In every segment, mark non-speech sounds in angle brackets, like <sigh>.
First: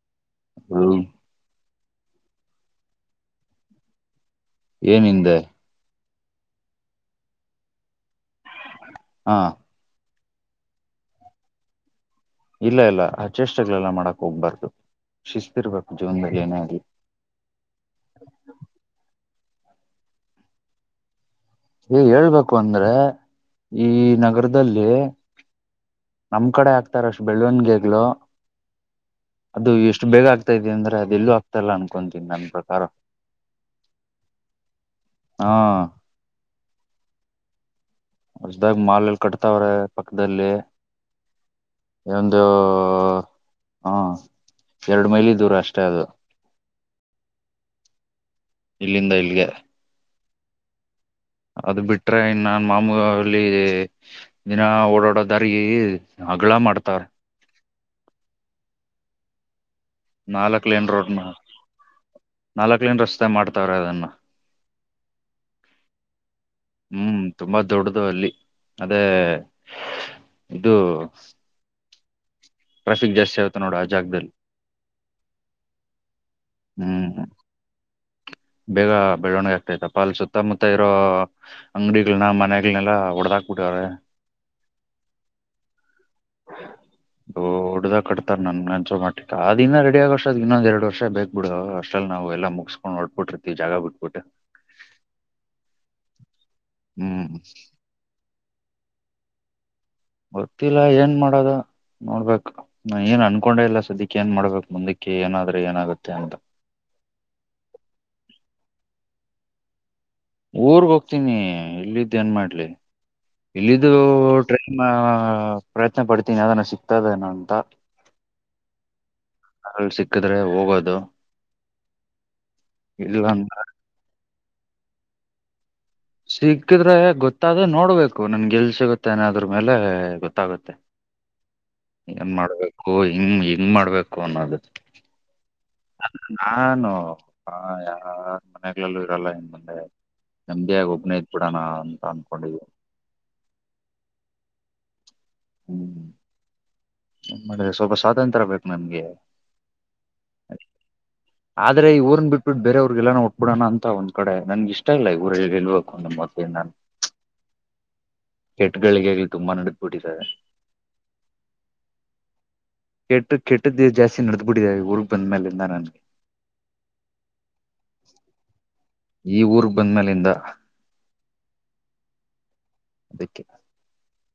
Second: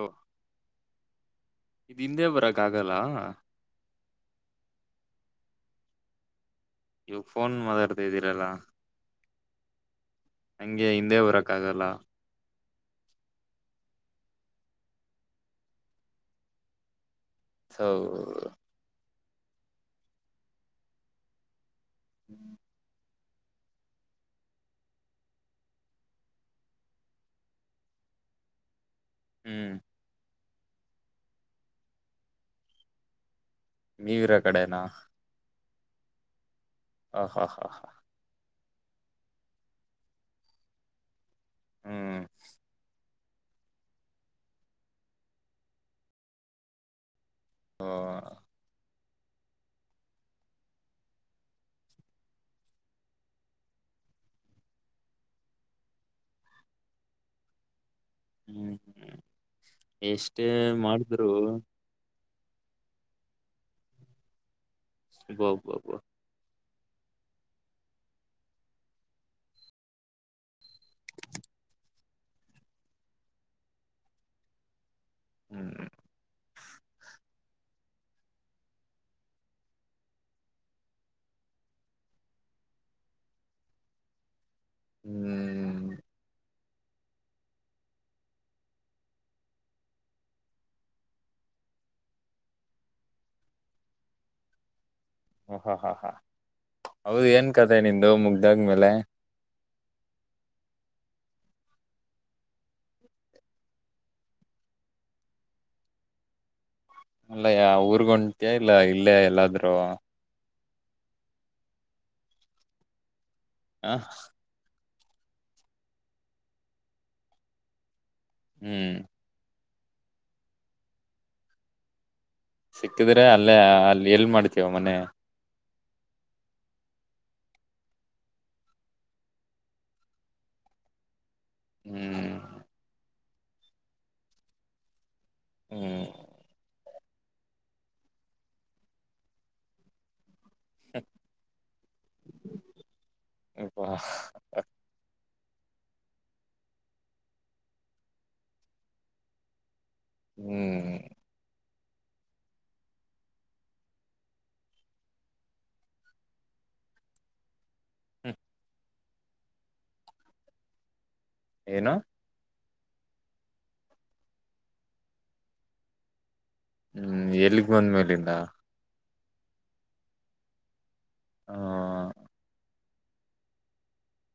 ಹಾ ಹ ಇದ ಹಿಂದೆ ಬರಕ್ಕ ಆಗಲ್ಲ ಏಮಂದ ಇವ ಫೋನ್ ಮದಾರದ ಇದ್ದೀರಲ್ಲ ಹಾ ಹಂಗೆ ಹಿಂದೆ ಹೊರಕ್ ಆಗಲ್ಲ ಇಲ್ಲ ಇಲ್ಲ ಆ ಚೇಷ್ಟೆಗಳೆಲ್ಲ ಮಾಡಕ್ ಹೋಗ್ಬಾರ್ದು ಶಿಸ್ತಿರ್ಬೇಕು ಜೀವನದಲ್ಲಿ ಏನೇ ಆಗ್ಲಿ ಹೌ ಏ ಹೇಳ್ಬೇಕು ಅಂದ್ರೆ ಈ ನಗರದಲ್ಲಿ ನಮ್ ಕಡೆ ಆಗ್ತಾರ ಅಷ್ಟು ಬೆಳ್ಳವನ್ಗೇಗ್ಗಳು ಅದು ಹ್ಮ್ ಎಷ್ಟು ಬೇಗ ಆಗ್ತಾ ಇದೆ ಅಂದ್ರೆ ಅದೆ ಎಲ್ಲೂ ಆಗ್ತಾಲ್ಲ ಅನ್ಕೊತೀನಿ ನನ್ನ ಪ್ರಕಾರ ಮೀವರ ಕಡೆನಾ ಹಾ ಹ ಹಾ ಹಾ ಹಾ ಹೊಸ್ದಾಗ ಮಾಲ್ ಎಲ್ಲಿ ಕಟ್ತಾವ್ರೆ ಪಕ್ಕದಲ್ಲಿ ಹ್ಮ್ ಒಂದು ಹಾ ಎರಡು ಮೈಲಿ ದೂರ ಅಷ್ಟೇ ಅದು ಹ ಇಲ್ಲಿಂದ ಇಲ್ಗೆ ಅದ ಬಿಟ್ರೆ ಇನ್ ನನ್ ಮಾಮೂ ಅಲ್ಲಿ ದಿನ ಓಡಾಡೋದಾರಿ ಅಗಳ ಮಾಡ್ತಾರೆ ಹ್ಮ್ ಹ್ಮ್ ಎಷ್ಟೇ ಮಾಡಿದ್ರು ನಾಲ್ಕ್ಲನ್ ರಸ್ತೆ ಮಾಡ್ತವ್ರ ಅದನ್ನು ವಾ ವಾ ವಾ ಹ್ಮ್ ತುಂಬಾ ದೊಡ್ಡದು ಅಲ್ಲಿ ಅದೇ ಇದು ಟ್ರಾಫಿಕ್ ಜಾಸ್ತಿ ಅಗುತ್ ನೋಡ್ ಅ ಜಾಗ್ದಲ್. ಹ್ಮ್ ಹ್ಮ್ ಬೇಗ ಬೆಳ್ವಣಿಗೆ ಆಗ್ತೈತಪ್ಪ ಸುತ್ತ ಮುತ್ತ ಇರೋ ಅಂಗಡಿಗಳ್ನ ಮನೆಗಳ್ನೆಲ್ಲ ಒಡದಾಕ್ಬಿಟ್ಟ. <unintelligible> ಹ್ಮ್ ಹ್ಮ ಓ ಹೊಡ್ದಾಗ್ ಕಡ್ತಾರ್ ನನ್ ಅಂಚೋಮಟ್ಟಿಗ ಆದಿನ್ನ ರೆಡಿ ಆಗ ಅಷ್ಟ್ರಲ್ ಇನ್ನೊಂದ ಎರಡು ವರ್ಷ ಬೆಕ್ ಬಿಡು ಅಷ್ಟಲ್ಲಿ ನಾವು - ಎಲ್ಲ ಮುಗಸ್ಕೊಂಡ್ ಹೊಡ್ಬಿಟ್ಟಿರ್ತಿವಿ ಜಾಗ ಬಿಟ್ಬಿಟ್ ಓ ಹಾ ಹಾ ಹಾ ಹ್ಮ್ ಹೌದುನ್ ಕತೆೆ ನಿಂದು ಮುಗ್ದಾದ್ಮೇಲೆ. ಗೊತ್ತಿಲ್ಲ ಏನ್ ಮಾಡೋದ. ನೋಡ್ಬೇಕ್ ನ ಏನ್ ಅನ್ಕೊಂಡೆ ಇಲ್ಲ ಸದ್ಯಕ್ಕೆ ಏನ್ ಮಾಡ್ಬೇಕು ಮುಂದಕ್ಕೆ ಏನಾದ್ರೆ ಏನಾಗುತ್ತೆ ಅಂತ. <unintelligible> ಇಲ್ಲಯ ಊರ್ಗ್ ಒಂಟ್ತ್ಯ ಇಲ್ಲ ಇಲ್ಲೇ ಎಲ್ಲಾದ್ರೂ. ಊರ್ಗ್ ಹೋಗ್ತೀನಿ ಇಲ್ಲಿದ್ದು ಏನ್ ಮಾಡ್ಲಿ ಇಲ್ಲಿದ್ದು ಟ್ರೈನ್. ನಾ ಪ್ರಯತ್ನ ಪಡ್ತೀನಿ ಯಾದನ ಸಿಗ್ತದೆನ ಅಂತ. ಹ್ಮ್ ಹಂಗ್ ಸಿಕ್ಕಿದ್ರೆ ಹೋಗೋದು. ಇಲ್ಲ ಸಿಕ್ಕಿದ್ರೆ ಅಂತ ಅಲ್ಲೇ ಅಲ್ಲಿ ಎಲ್ ಮಾಡ್ತೀಯಾ ಮನೆ. ಸಿಕ್ಕಿದ್ರೆ ಗೊತ್ತಾದ ನೋಡ್ಬೇಕು ನನ್ ಗೆಲ್ಸಗೊತ್ತೆ ಏನಾದ್ರು ಮೇಲೆ ಗೊತ್ತಾಗುತ್ತೆ. ಏನ್ ಹ್ಮ್ ಮಾಡ್ಬೇಕು ಹಂಗ ಹಿಂಗ್ ಮಾಡ್ಬೇಕು ಅನ್ನೋದು. ಹ್ಮ್ ನಾನು ಹಾ ಯಾರ್ ಮನೆಗಳ್ಲು ಇರಲ್ಲ ಇನ್ ಮುಂದೆ ನೆಮ್ ಇದ್ ಬಿಡಣ ಅಂತ ಅನ್ಕೊಂಡಿದಿನಿ. ಅಬ್ಬಾ. ಹ್ಮ್ ಮತ್ತೆ ಸ್ವಲ್ಪ ಸ್ವಾತಂತ್ರ ಬೇಕು ನನ್ಗೆ. ಹ್ಮ್ ಆದ್ರೆ ಈ ಊರನ್ ಬಿಟ್ಬಟ್ಟು ಬೇರೆವ್ರರಿಗೆಗೆಲ್ಲಾನ ಒಟ್ಬಿಡಣ ಅಂತ ಒಂದ್ ಕಡೆ ನನ್ ಇಷ್ಟ ಈ ಊರಲ್ ಹ್ಮ್ <unintelligible> ಕೆಟ್ಗಳಿಗಳ್ ತುಂಬಾ ನಡದಬಿಟ್ಟಿದ್ದೆ. ಏನು ಕೆಟ್ಟು ಕೆಟ್ಟದ್ದು ಜಾಸ್ತಿ ನಡ್ದಬಿಟ್ಟಿದೆ ಈ ಊರ್ಗ್ ಬಂದ್ಮೇಲಿಂದ ನನ್ ಹ್ಮ್ ಎಲ್ಲಿಗ್ ಬಂದ್ ಮೇಲಿಂದ. ಈ ಊರ್ಗ್ ಬಂದ್ಮಲಿಂದ. ಹ ಅದಕ್ಕೆ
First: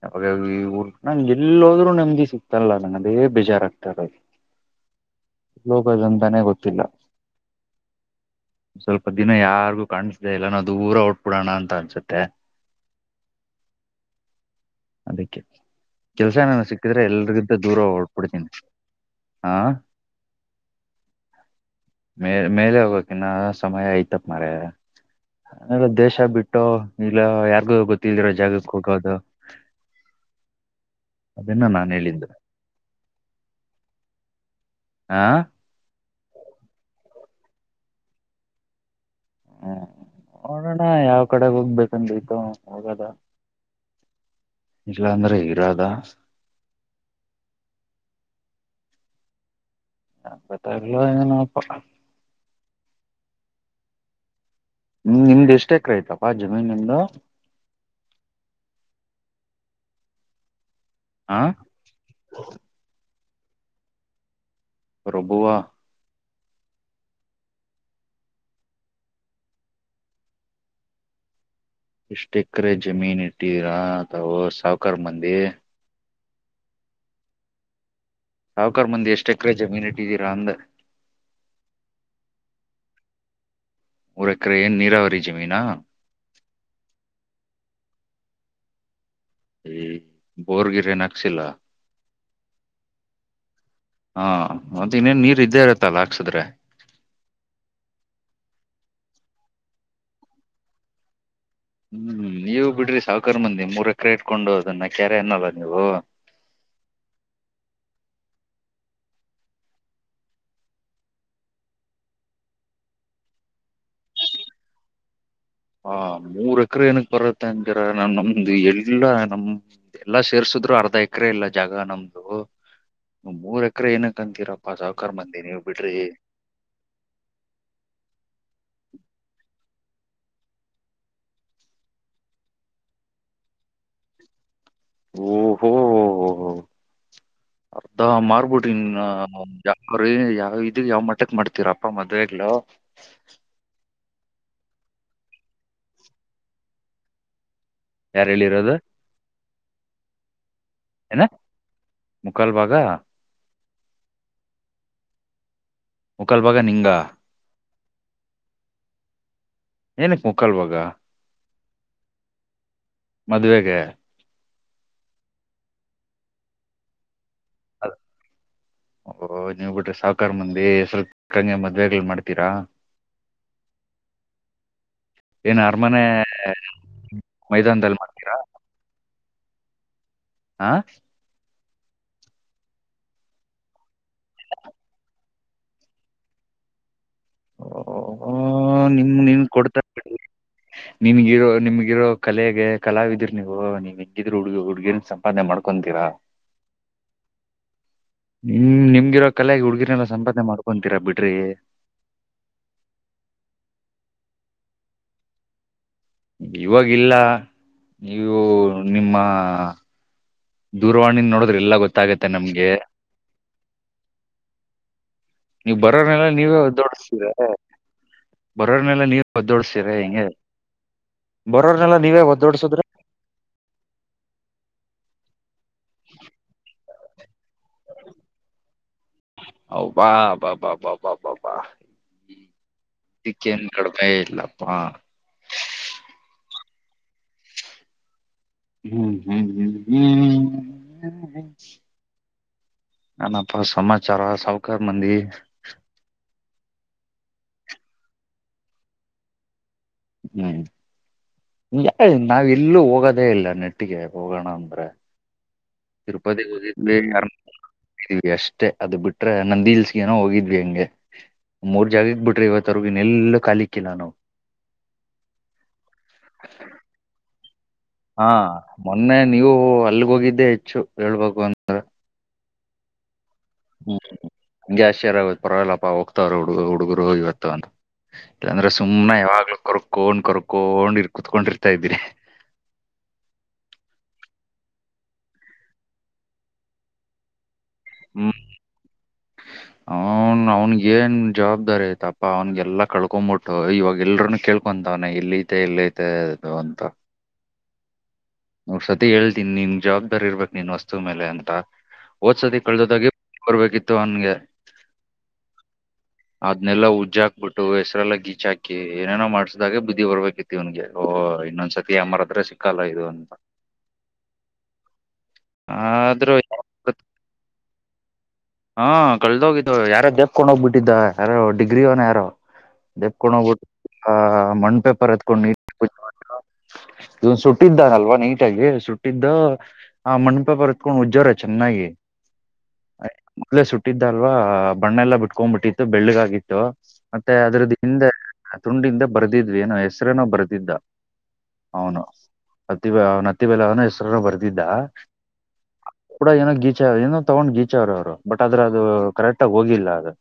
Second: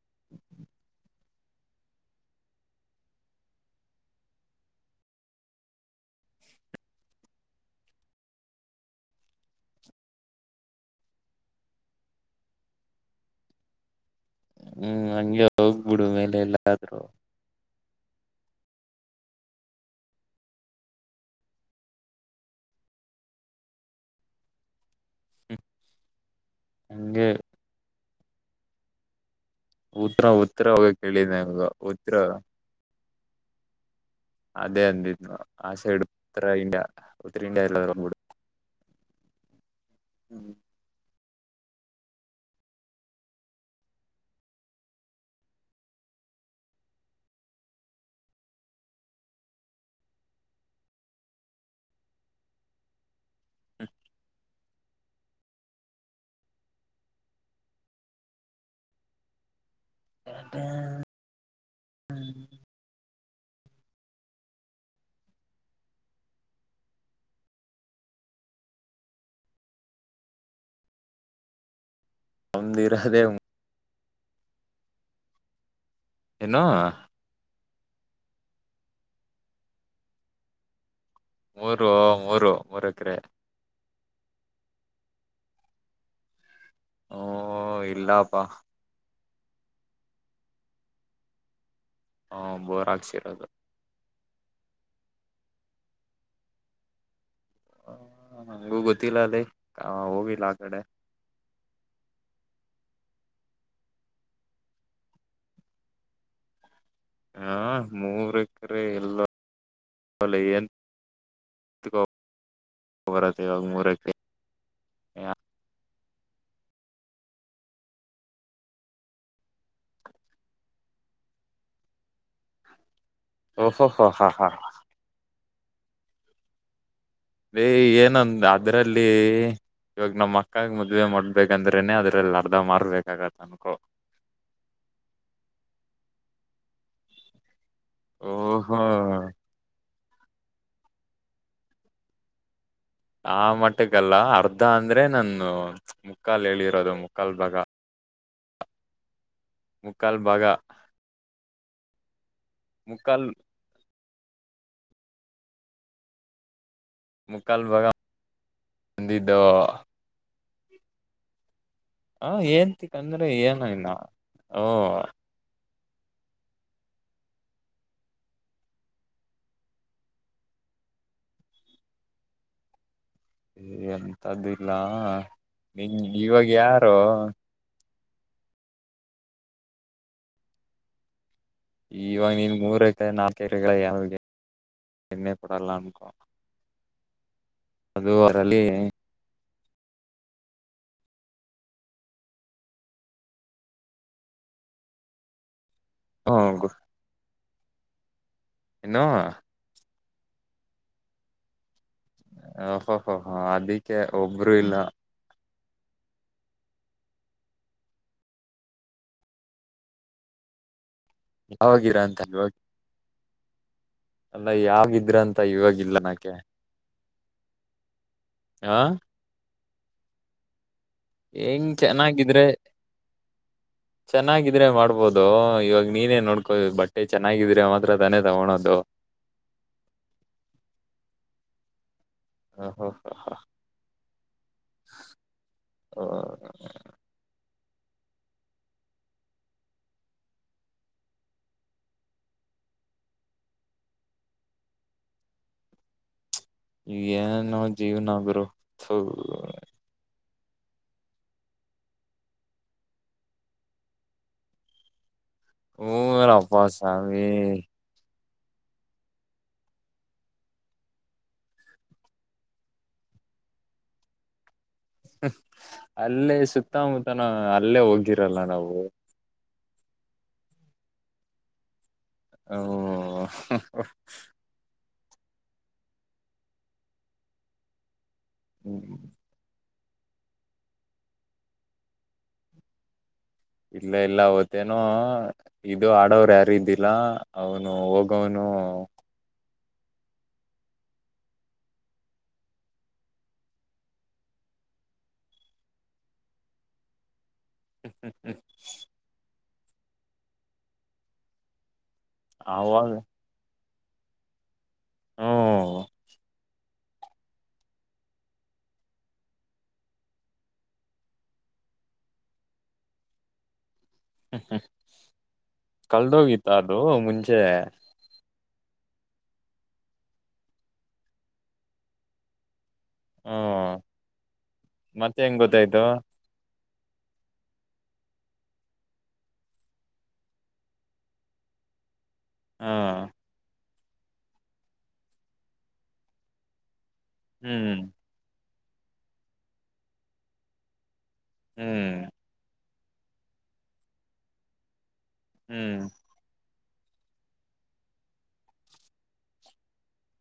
<unintelligible> ಬಟ್ನಲ್ ಎಲ್ಲೋದ್ರು ನೆಮ್ದಿ ಸಿಗ್ತಇಲ್ಲ ನಂಗ್ ಅದೇ ಬೇಜಾರ್ ಅಗ್ತಾಇರದು. <inaudible> ಲೋಗದಂತಾನೇ ಗೊತ್ತಿಲ್ಲ. ಸ್ವಲ್ಪ ದಿನ ಯಾರ್ಗು ಕಾಣಸ್ದೇ ಇಲ್ಲನಾ ದೂರ ಉಟ್ಬಿಡೋಣ ಅಂತ ಅನ್ಸುತ್ತೆ. ಹ್ಮ್ ಅದಿಕ್ಕೆ ಹಂಗೆ ಹೋಗ್ಬಿಡು ಕೆಲ್ಸ ಮೇಲೆ ಎನಾನ ಎಲ್ಲಾದ್ರೂ ಸಿಕ್ಕುದ್ರೆ ಎಲ್ರಿಗಿಂತ ದೂರ ಹೊಟ್ಬಿಡ್ತಿನಿ ಹಾ. ಮೇ ಮೇಲೆ ಹೋಗಕ್ ಇನ್ನ ಸಮಯ ಐತಪ್ ಮಾರಯ. ಅಲ್ಲ ದೇಶ ಬಿಟ್ಟು ಇಲ್ಲ ಹಂಗೆ ಯಾರ್ಗೂ ಗೊತ್ತಲ್ದಿರೋ ಜಾಗಕ್ಕೆ ಹೋಗೋದು. ಉತ್ರ ಉತ್ರ ಬೇಕ್ ಹೇಳಿ ಅದನ್ನ ನನ್ಗು ನಾನ್ ಉತ್ರ ಹೇಳಿದ್ದು ಅದೇ ಅಂದಿದ್ನು ಆ ಸೈಡ್ ಉತ್ರ ಇಂಡಿಯಾ ಉತ್ರ ಇಂಡಿಯ ಇಲ್ಲ್ ಬಿಡು. ಹ್ಮ್ ನೋಡೋಣ ಯಾವ್ ಕಡೆ ಹೋಗ್ಬೇಕಂದ್ ಐತೊ ಹೋಗದ. ಇಲ್ಲಅಂದ್ರೆ ಇರದ. ಹ ಮತ್ ಹಗ್ಲು ಎನೊಪ್ಪ. ಹ್ಮ ಹ್ಮ್ ನಿಮ್ದ್ ಎಷ್ಟ್ ಎಕ್ರೆ ಐ್ತಪಾ ಜಮೀನ್ ನಿಂದು. <unintelligible> ಹ್ಹಾ. ಪ್ರಬು ವ. ಎಸ್ಟ್ ಎಕರೆ ಜಮೀನ ನಮ್ದಿರದೇ ಇಟ್ಟಿರಾ ಅಥವು ಸಾವಕರ್ ಮಂದಿ. ಏನು. ಸಾವಕಾರ ಮಂದಿ ಎಷ್ಟು ಎಕ್ರೇ ಜಮೀನ್ ಇಟ್ಟಿದೀರಾ ಅಂದೇ. ಮೂರು ಮೂರು ಮೂರೆಕ್ರೆ. ಮೂರೇಕ್ರೆ ಏನ್ ನೀರಾವರಿ ಜಮೀನಾ. ಓಹ್ ಇಲ್ಲಾಪಾ. ಏ ಬೋರ್ ಗಿರ್ ಏನ್ ಹಾಕ್ಸಿಲ್ಲ. ಹಾ ಬೋರ್ ಹಾಕ್ಸಿರೋದು. ಹಾ ಮತ್ತೇನ ನೀರ್ ಇದ್ದೇ ಇರತ್ತಲ್ಲ ಹಾಕ್ಸಿದ್ರೆ. ಹ ನಂಗೂ ಗೊತ್ತಿಲ್ಲ ಅಲ್ಲಿ ಆ ಹೋಗಿಲ್ಲ ಆ ಕಡೆ. ಹ್ಮ್ ನೀವು ಬಿಡ್ರಿ ಸಾವಕಾರ ಮಂದಿ ಮೂರ್ ಎಕರೆ ಇಟ್ಕೊಂಡು ಅದನ್ನ ಕ್ಯಾರೆ ಅನ್ನಲ್ಲ ನೀವು. <inaudible> ಹಾ ಮೂರ್ ಎಕರೆ ಇಲ್ಲ. <unintelligible> ಬೋರ್ ಅದೇ ಮೂರ್ ಎಕರೆ. ಹ ಮೂರ್ ಎಕರೆ ಏನಕ್ ಬರತ್ತೆ ಅಂತೀರಾ ನಾ ನಮ್ದು ಎಲ್ಲಾ ನಮ್ ಎಲ್ಲ ಸೇರ್ಸಿದ್ರು. ಅರ್ದ ಎಕ್ರೆ ಇಲ್ಲ ಜಾಗ ನಮ್ದು. ಮೂರ್ ಓಹೋ ಎಕರೆ ಹೋ ಹಾ ಹಾ ಏನಕ್ಕಂತೀರಪ್ಪಾ ಸಾವಕಾರ್ ಮಂದಿ ನೀವ್ ಬಿಡ್ರಿ. ಹೇ ಏನಂದ ಅದ್ರಲ್ಲಿ. ಇವಾಗ ನಮ್ಮ್ ಅಕ್ಕಾಗ ಮದ್ವೆ ಮಾಡ್ಬೇಕಂದ್ರೆನೆ ಅದ್ರಲ್ಲಿ ಅರ್ಧ ಮಾರ್ಬೇಕಾಗತ್ತ ಅನ್ಕೋ. ಓ ಹೋ ಹೋ ಅರ್ಧ ಮಾರ್ಬಿಡಿ ಓಹೋ ನಾ. ಅವ್ರ ಯಾವ ಇದ ಯಾವ್ ಮಟ್ಟಕ್ ಮಾಡ್ತೀರಪ್ಪ ಮದ್ವೆಗ್ಲು. ಆ ಮಟ್ಟಗಲ್ಲ ಅರ್ಧ ಅಂದ್ರೆ ನನ್ನ ಮುಕ್ಕಾಲ್ ಹೇಳಿರೋದು ಮುಕ್ಕಾಲ್ ಬಾಗ. ಯಾರ ಹೇಳಿರೋದು. ಬಾಗ. ಏನು ಮುಕ್ಕಾಲ್ ಭಾಗ. ಮುಕ್ಕಾಲ್ ಮುಕಲ್ ಭಾಗ ನಿಂಗ. ಮುಕ್ಕಾಲ್ ಬಾಗ ಹಂದಿದ್ದು. ಏನಕ್ ಮುಕ್ಕಾಲ್ ಭಾಗ. ಹ ಏನ್ಂತಿಕಂದ್ರೆ ಮದ್ವೆಗೆ ಏನನ ಓ. <unintelligible> ಓ ನೀವ್ ಬಿಡ್ರಿ ಸಾವಕಾರ ಮಂದಿ ಸ್ವಲ್ಪ ಕಂಗೆ ಮದುವೆಗಳು ಮಾಡ್ತೀರಾ. ಏನಂದು ಇಲ್ಲ ಏನ್ ನಿನ್ ಅರಮನೆ ಇವಾಗ ಯಾರು. ಏನ ಹ್ಹ. ಇವಾಗ ನೀನ್ ಮೂರ ಎಕ್ರೆ ನಾಲ್ಕ ಎಕ್ರೆ ಯಾವ್ <unintelligible> ಹೆಣ್ಣೆ ಕೊಡಲ್ಲ ಅನ್ಕೊ. ಓಹ್ ಓಹ್ ನಿಮ ನಿಂಗ ಕೊಡ್ತಾರ ಬಿಡ್ರಿ. ನಿಮಗಿರೋ ನಿಮಗಿರೋ ಕಲೆಗೆ ಕಲಾವಿದಿರ ನೀವು ನೀವ್ ಹೆಂಗಿದ್ರ ಹುಡ್ಗಿ ಹುಡ್ಗಿರಾ ಸಂಪಾದನೆ ಮಾಡ್ ಕೊಂತಿರ. ಹ್ಮ ನಿಮ ಇನ್ನು ನಿಮ್ಗಿರೋ ಕಲೆಗ ಹುಡ್ಗಿರ್ನೆಲ್ಲ ಸಂಪಾದನೆ ಮಾಡ್ಕೊತೀರಾ ಬಿಡ್ರಿ. ಹೋ ಹೋ ಹ ಅದಕ್ಕೆ ಒಬ್ರು ಇಲ್ಲ. ಇವಾಗಿಲ್ಲ ನೀವು ನಿಮ್ಮ. ದೂರವಾಣಿ ನೋಡಿದ್ರೆ ಎಲ್ಲಾ ಯಾವಾಗಿರ ಅಂತ ಗೊತ್ತಾಗುತ್ತೆ ಇವಾಗ ನಮ್ಗೆ. ಅಲ್ಲ ಯಾವಾಗಿದ್ರ ಅಂತ ನೀವು ಇವಾಗಿಲ್ಲ ಬರೋನ್ನೆಲ್ಲಾ ನಾಕೆ ನೀವೇ ಒದ್ದು ಒಡ್ಸ್ತೀರಾ. <unintelligible> ಹ ಬರೋರ್ನೆಲ್ಲ ನೀವೇ ಒದ್ದೋಡ್ಸೀರ ಹೆಂಗೆ. ಹೆಂಗ್ ಬರೋರ್ನಲ್ಲ ನೀವೇ ಚೆನ್ನಾಗಿದ್ರೆ ಒದ್ದೋಡಿಸಿದ್ರೆ. ಚೆನ್ನಾಗಿದ್ರೆ ಮಾಡ್ಬೋದು ಇವಾಗ ನೀನೇ ನೋಡ್ಕೋ ಬಟ್. ಅೇ ಚೆನ್ನಾಗಿದೀರಾ ಮಾತ್ರ ತಾನೇ ತಗೋಳೋದು. ಹ ಬಾ ಬಾ ಬಾ ಬಾ ಬಾ ಬಾ ಬಾ. ಹ್ಮ್ ಓಹೋ ಇದಕ್ಕೇನ್ ಕಡಿಮೇ ಇಲ್ಲಪ್ಪಾ. ಹ್ಮ್ ಹ್ಮ್ ಹ. ನನಪ್ಪ ಸಮಾಚಾರ ಸಹಕ ಮಂದಿ. ಏನುೋ ಜೀವನ ಆಗ್ರ. ಹ್ಮ. ನಾವ್ ಎಲ್ಲೂ ಹೋಗೋದೇ ಇಲ್ಲ ನೆಟ್ಟಿಗೆ ಹೋಗೋಣ ಅಂದ್ರೆ. ತಿರುಪತಿ ಹೂನಪ್ಪ ಹೋಗಿದ ಯಾರ. ಸ್ವಾಮಿ ಅಷ್ಟೇ ಅದು ಬಿಟ್ರೆ ನಂದ ದೀಲ್ಸ್ಗನೋ ಹೋಗಿದ್ವಿ ಹೆಂಗೆ. ಮೂರ್ ಜಾಗಗ್ ಬಿಟ್ರಿ ಇವತ್ವರ್ಗಿನ ಎಲ್ಲ ಕಾಲಿಕ್ಕಿಲ್ಲ ನಾವು. ಅಲ್ಲೇ ಸಕ್ುತ್ತ ಮೂತಾನ. ಹಾ ಮೊನ್ನೆ ನೀವು ಅಲ್ಲಿಗೋಗಿದ್ದೆ ಹೆಚ್ಚು ಹೇಳ್ಬೇಕು ಅಂದ್ರ. ಓ ಹ್ಮ ಗ್ಯಾಸ್ರ್ ಪರವಾಗಿಲ್ಲಪ್ಪ ಹೋಗ್ತವ ಹುಗ ಹುಡುಗರು ಇವತ್ತಂತ ಇಲ್ಲಾಂದ್ರೆ ಹ್ಮ ಸುಮ್ನೆ ಯಾವಾಗ್ಲೂ ಗರು ಕೋೊಂಡ್ ಕರ್ಕೋೊಂಡ್ ಇರ್ ಕುೂತ್ಕೊಂಡಿರ್ತಾ ಇದ್ದೀರಿ ಇಲ್ಲ ಇಲ್ಲ ಅವತ್ತೇನುೋ ಇದು ಆಡೋರು ಯಾರ ಇದಿಲ್ಲ ಅವನು ಹೋಗವನು ಅವನ್ ಅವನ್ಗ ಏನ್ ಜವಾಬ್ದಾರಿ ಆಯ್ತಪ್ಪಾ ಅವನ್ಗೆಲ್ಲಾ ಕಳ್ಕೊಂಬಿಟ್ಟು ಇವಾಗ ಎಲ್ರನು ಕೇಳ ತಿಕೊಂತವನ ಇಲ್ಲಿ ಐತೆ ಇಲ್ಲ ಐತೆ ಅದು ಅಂತ ಹ್ಮ್ ಹ್ಮ್ ಹ್ಮ್ ನ ಸತಿ ಹೇಳ್ತೀನಿ ನಿನ್ ಜವಾಬ್ದಾರಿ ಇರ್ಬೇಕೇಕ್ ನಿನ್ ವಸ್ತು ಮೇಲೆ ಅಂತ ಓದ್ಸತಿ ಆವಾಗ ಕಳ್ದದಾಗಿ ಬರ್ಬೇಕಿತ್ತು ಅವನ್ಗೆ ಹ್ಮ ಅದ್ನೆಲ್ಲಾ ಉಜ್ಜ ಹಾಕ್ಬಿಟ್ಟು ಹೆಸ್ರಲ್ಲ ಗೀಚ್ ಹಾಕಿ ಏನೇನೋ ಮಾಡ್ಸಿದಾಗೆ ಬಿದ್ದಿ ಬರ್ಬೇಕಿತಿ ಇವ್ಗೆ ಇನ್ನೊಂದ್ ಸತಿ ಅಮ್ಮರ್ದ್ರೆ ಸಿಕ್ಕಲ್ಲ ಇದು ಅಂತ ಹ್ಮ ಹ್ಮ್ ಆದ್ರೂ ಕಲ್ದೋಗಿತ್ತಾ ಯಾರ್- ಅದು ಮುಂಚೆ ಹಾ ಕಳದೋಗಿದ್ದು ಯಾರೋ ಜೇಪ್ಕೊಂಡ ಹೋಗ್ಬಿಟ್ಟಿದ್ದ ಯಾರೋ ಡಿಗ್ರಿ ಅವನ ಯಾರೋ ದೆಪ್ಕೊಂಡ್ ಹೋಗ್ಬಿಟ್ಟು ಹ್ಮ್ ಮಣ್ ಪೇಪರ್ ಮತ್ತೆ ಹೆಂಗ್ ಎತ್ಕೊಂಡ್ ನೀ ಗೊತ್ತಾಯ್ತು ಇದನ್ ಸುಟ್ಟಿದ್ದಾನಲ್ವ ನೀಟಾಗಿ ಸುಟ್ಟಿದ್ದ ಆ ಮಣಪ ಬರ್ತ್ಕೊಂಡ್ ಉಜ್ಜರ ಚೆನ್ನಾಗಿ ಹಾ ೇ ಸುಟ್ಟಿದ್ದ ಅಲ್ವಾ ಬಣ್ಣೆಲ್ಲ ಬಿಟ್ಕೊಂಡ್ಬಿಟ್ಟಿತ್ತು ಬೆಳ್ಳಗ್ಾಗಿತ್ತು ಮತ್ತೆ ಅದ್ರದ ಹ್ಮ್ ಹಿಂದೆ ತುಂಡಿಂದ ಬರ್ದಿದ್ವಿ ಏನೋ ಹೆಸ್ರೇನೋ ಬರ್ದಿದ್ದ ಹ್ಮ್ ಅವನು ಅತ್ತಿ ಅವ್ನತ್ತಿ ಬೆಲ ಅವನ ಹೆಸರುರು ಬರ್ದಿದ್ದ ಹ್ಮ್ ಕೂಡ ಏನೋ ಗೀ ಏನೋ ತಗೊಂಡ್ ಗೀಚ ಅವ್ರ ಅವ್ರು ಬಟ್ ಆದದ್ರ ಅದು ಕರೆಕ್ಟ್ ಆಗ ಹೋಗಿಲ್ಲ ಅದು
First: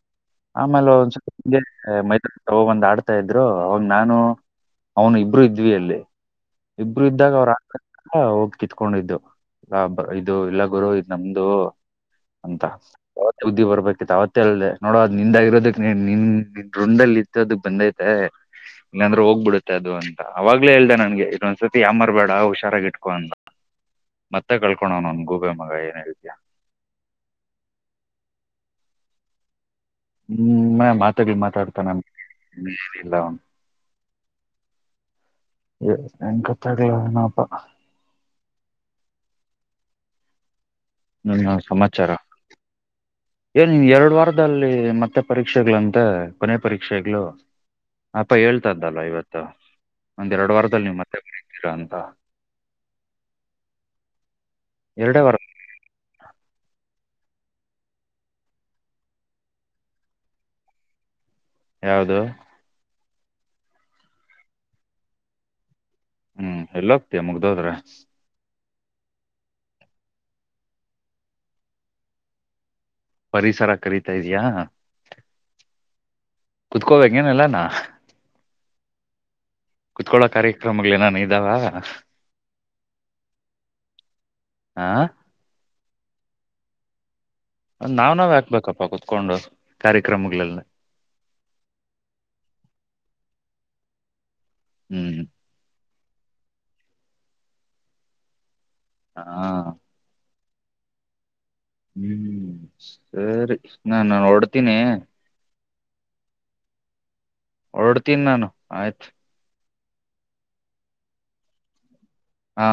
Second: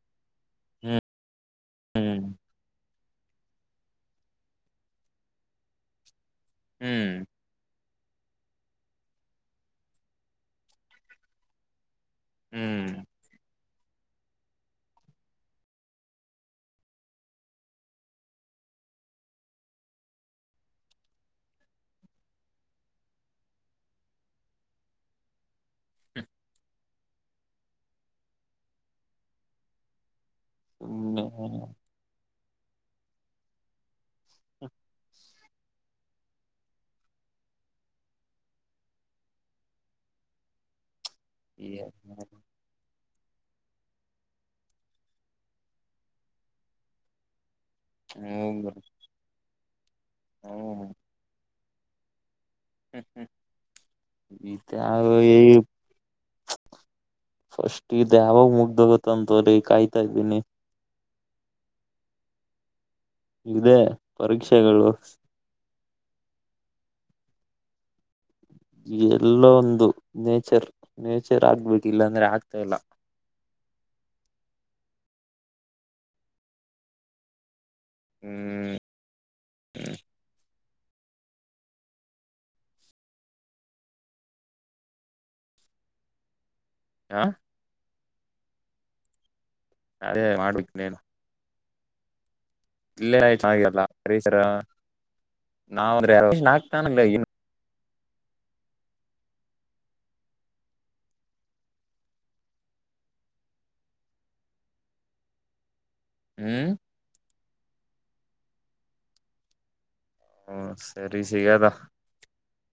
ಆಮೇಲೆ ಒಂದ್ ಸ್ವಲ್ಪ ಮೈ ಹ್ಮ್ ಒಂದ ಆಡ್ ಆತ ಇದ್ರು ಅವನ್ ನಾನು ಅವನು ಇಬ್ರುೂ ಇದ್ವಿ ಅಲ್ಲಿ ಇಬ್ರು ಹ್ಮ್ ಇದ್ದಾಗ ಅವ್್ರ ಆ ಹ ಹೋಗ್ ಕಿತ್ಕೊಂಡಿದ್ದು ಇದು ಇಲ್ಲ ಗುರು ಇದ್ ನಮ್ದು ಹ್ಮ್ ಬುದ್ದಿ ಬರ್ಬೇಕಿತ್ ಅವತ್ತೇ ಅಲ್ದೆ ನೋಡೋ ಅದ್ ನಿಂದಾಗಿರೋದಕ್ ನಿನ್ ನಿನ್ ರುಂಡಲ್ಲಿ ಇತ್ತೋದಕ್ ಬಂದೈತೆ ಇಲ್ಲಾಂದ್ರೆ ಹೋಗ್ಬಿಡುತ್ತೆ ಅದು ಅಂತ ಅವಾಗ್ಲೇ ಹೇಳ್ದ ನನ್ಗೆ ಇದೊಂದ್ಸರ್ತಿ ಯಾವ ಮಾರ್ಬೇಡ ಹುಷಾರಾಗಿ ಇಟ್ಕೊ ಅಂತ ಮತ್ತೆ ಕಳ್ಕೋಣ ನನ್ ಗೂಬೆ ಮಗ ಏನ್ಿದಯಾ ಹ್ಮ್ ಮ ಮಾತಾಗ ಹ್ಮ್ ಮಾತಾಡ್ತಾನ ಎಲ್ಲ ಹ್ಮ ಎಂಗತಡಲಣಪ ನನ್ನ ಸಮಾಚಾರ ಏನ್ನ್ ಎರಡು ವಾರದಲ್ಲಿ ಮತ್ತೆ ಪರೀಕ್ಷೆಗ್ಗಳಂತೆ ಕೊನೆ ಪರೀಕ್ಷೆಗ್ಗಳು ಅಪ್ಪ ಹೇಳ್ತಾ ಇದ್ದಲ್ಲ ಇವತ್ತು ಒಂದ್ೆರಡು ವಾರದಲ್ಲಿ ನೀವು್ ಮತ್ತೆ ಬತೀರಾ ಅಂತ ಹ ಈತ್ತ ಎರಡೇ ಈ ವಾರ ಫಸ್ಟ್ ಇದು ಯಾವ ಮುಗ್ದ ಗೊತ್ತಂತ ರೀ ಕಾಯ್ತಾ ಇದ್ದೀನಿ ಯಾವದು ಇದೇ ಪರೀಕ್ಷೆಗಳು ಹ್ಮ್ ಎಲ್ಲ ಹೋಗ್ತಯ ಮುಗ್ದೋದ್ರ ಎಲ್ಲ ಒಂದು ನೇಚರ್ ನೇಚರ್ ಆಗ್ಬೇಕ ಇಲ್ಲಾಂದ್ರೆ ಆಗ್ತಾ ಇಲ್ಲ ಪರಿಸರ ಕರತಾ ಇದ್ಯಾಾ ಕುತ್ಕೋಬೇಕ ಏನಲ್ಲಾನ ಹ ಕುತ್ಕಳೋ ಕಾರ್ಯಕ್ರಮಗಳೇನಾನ ಇದ್ದಾವ ಆಾ ಹಾ ನಾವು ನಾವವು ಯಾಕಬೇಕಪ್ಪ ಕುತ್ಕೊಂಡು ಅದೇ ಕಾರ್ಯಕ್ರಮಗಳೆಲ್ಲ ಮಾಡ್ಬೇಕುೇನು ಇಲ್ಲೇ ಆಯ್ತು ಹಾಗಲ್ಲ ಹ್ಮ್ ಹ್ಮ್ ನಾವಂದ್ರೆ ವರ್ಷಗ್ತಾನಲ್ಲ ಹಾ ಹ್ಮ್ ಸರಿ ನಾ ನಾನು ಹೊಓಡ್ತೀನಿ ಹ್ಮ್ ಹೊೋಡ್ತೀನಿ ನಾನು ಆಯ್ತ್ು ಹ್ಮ ಸರಿ ಸಿಗದಾ ಹಾ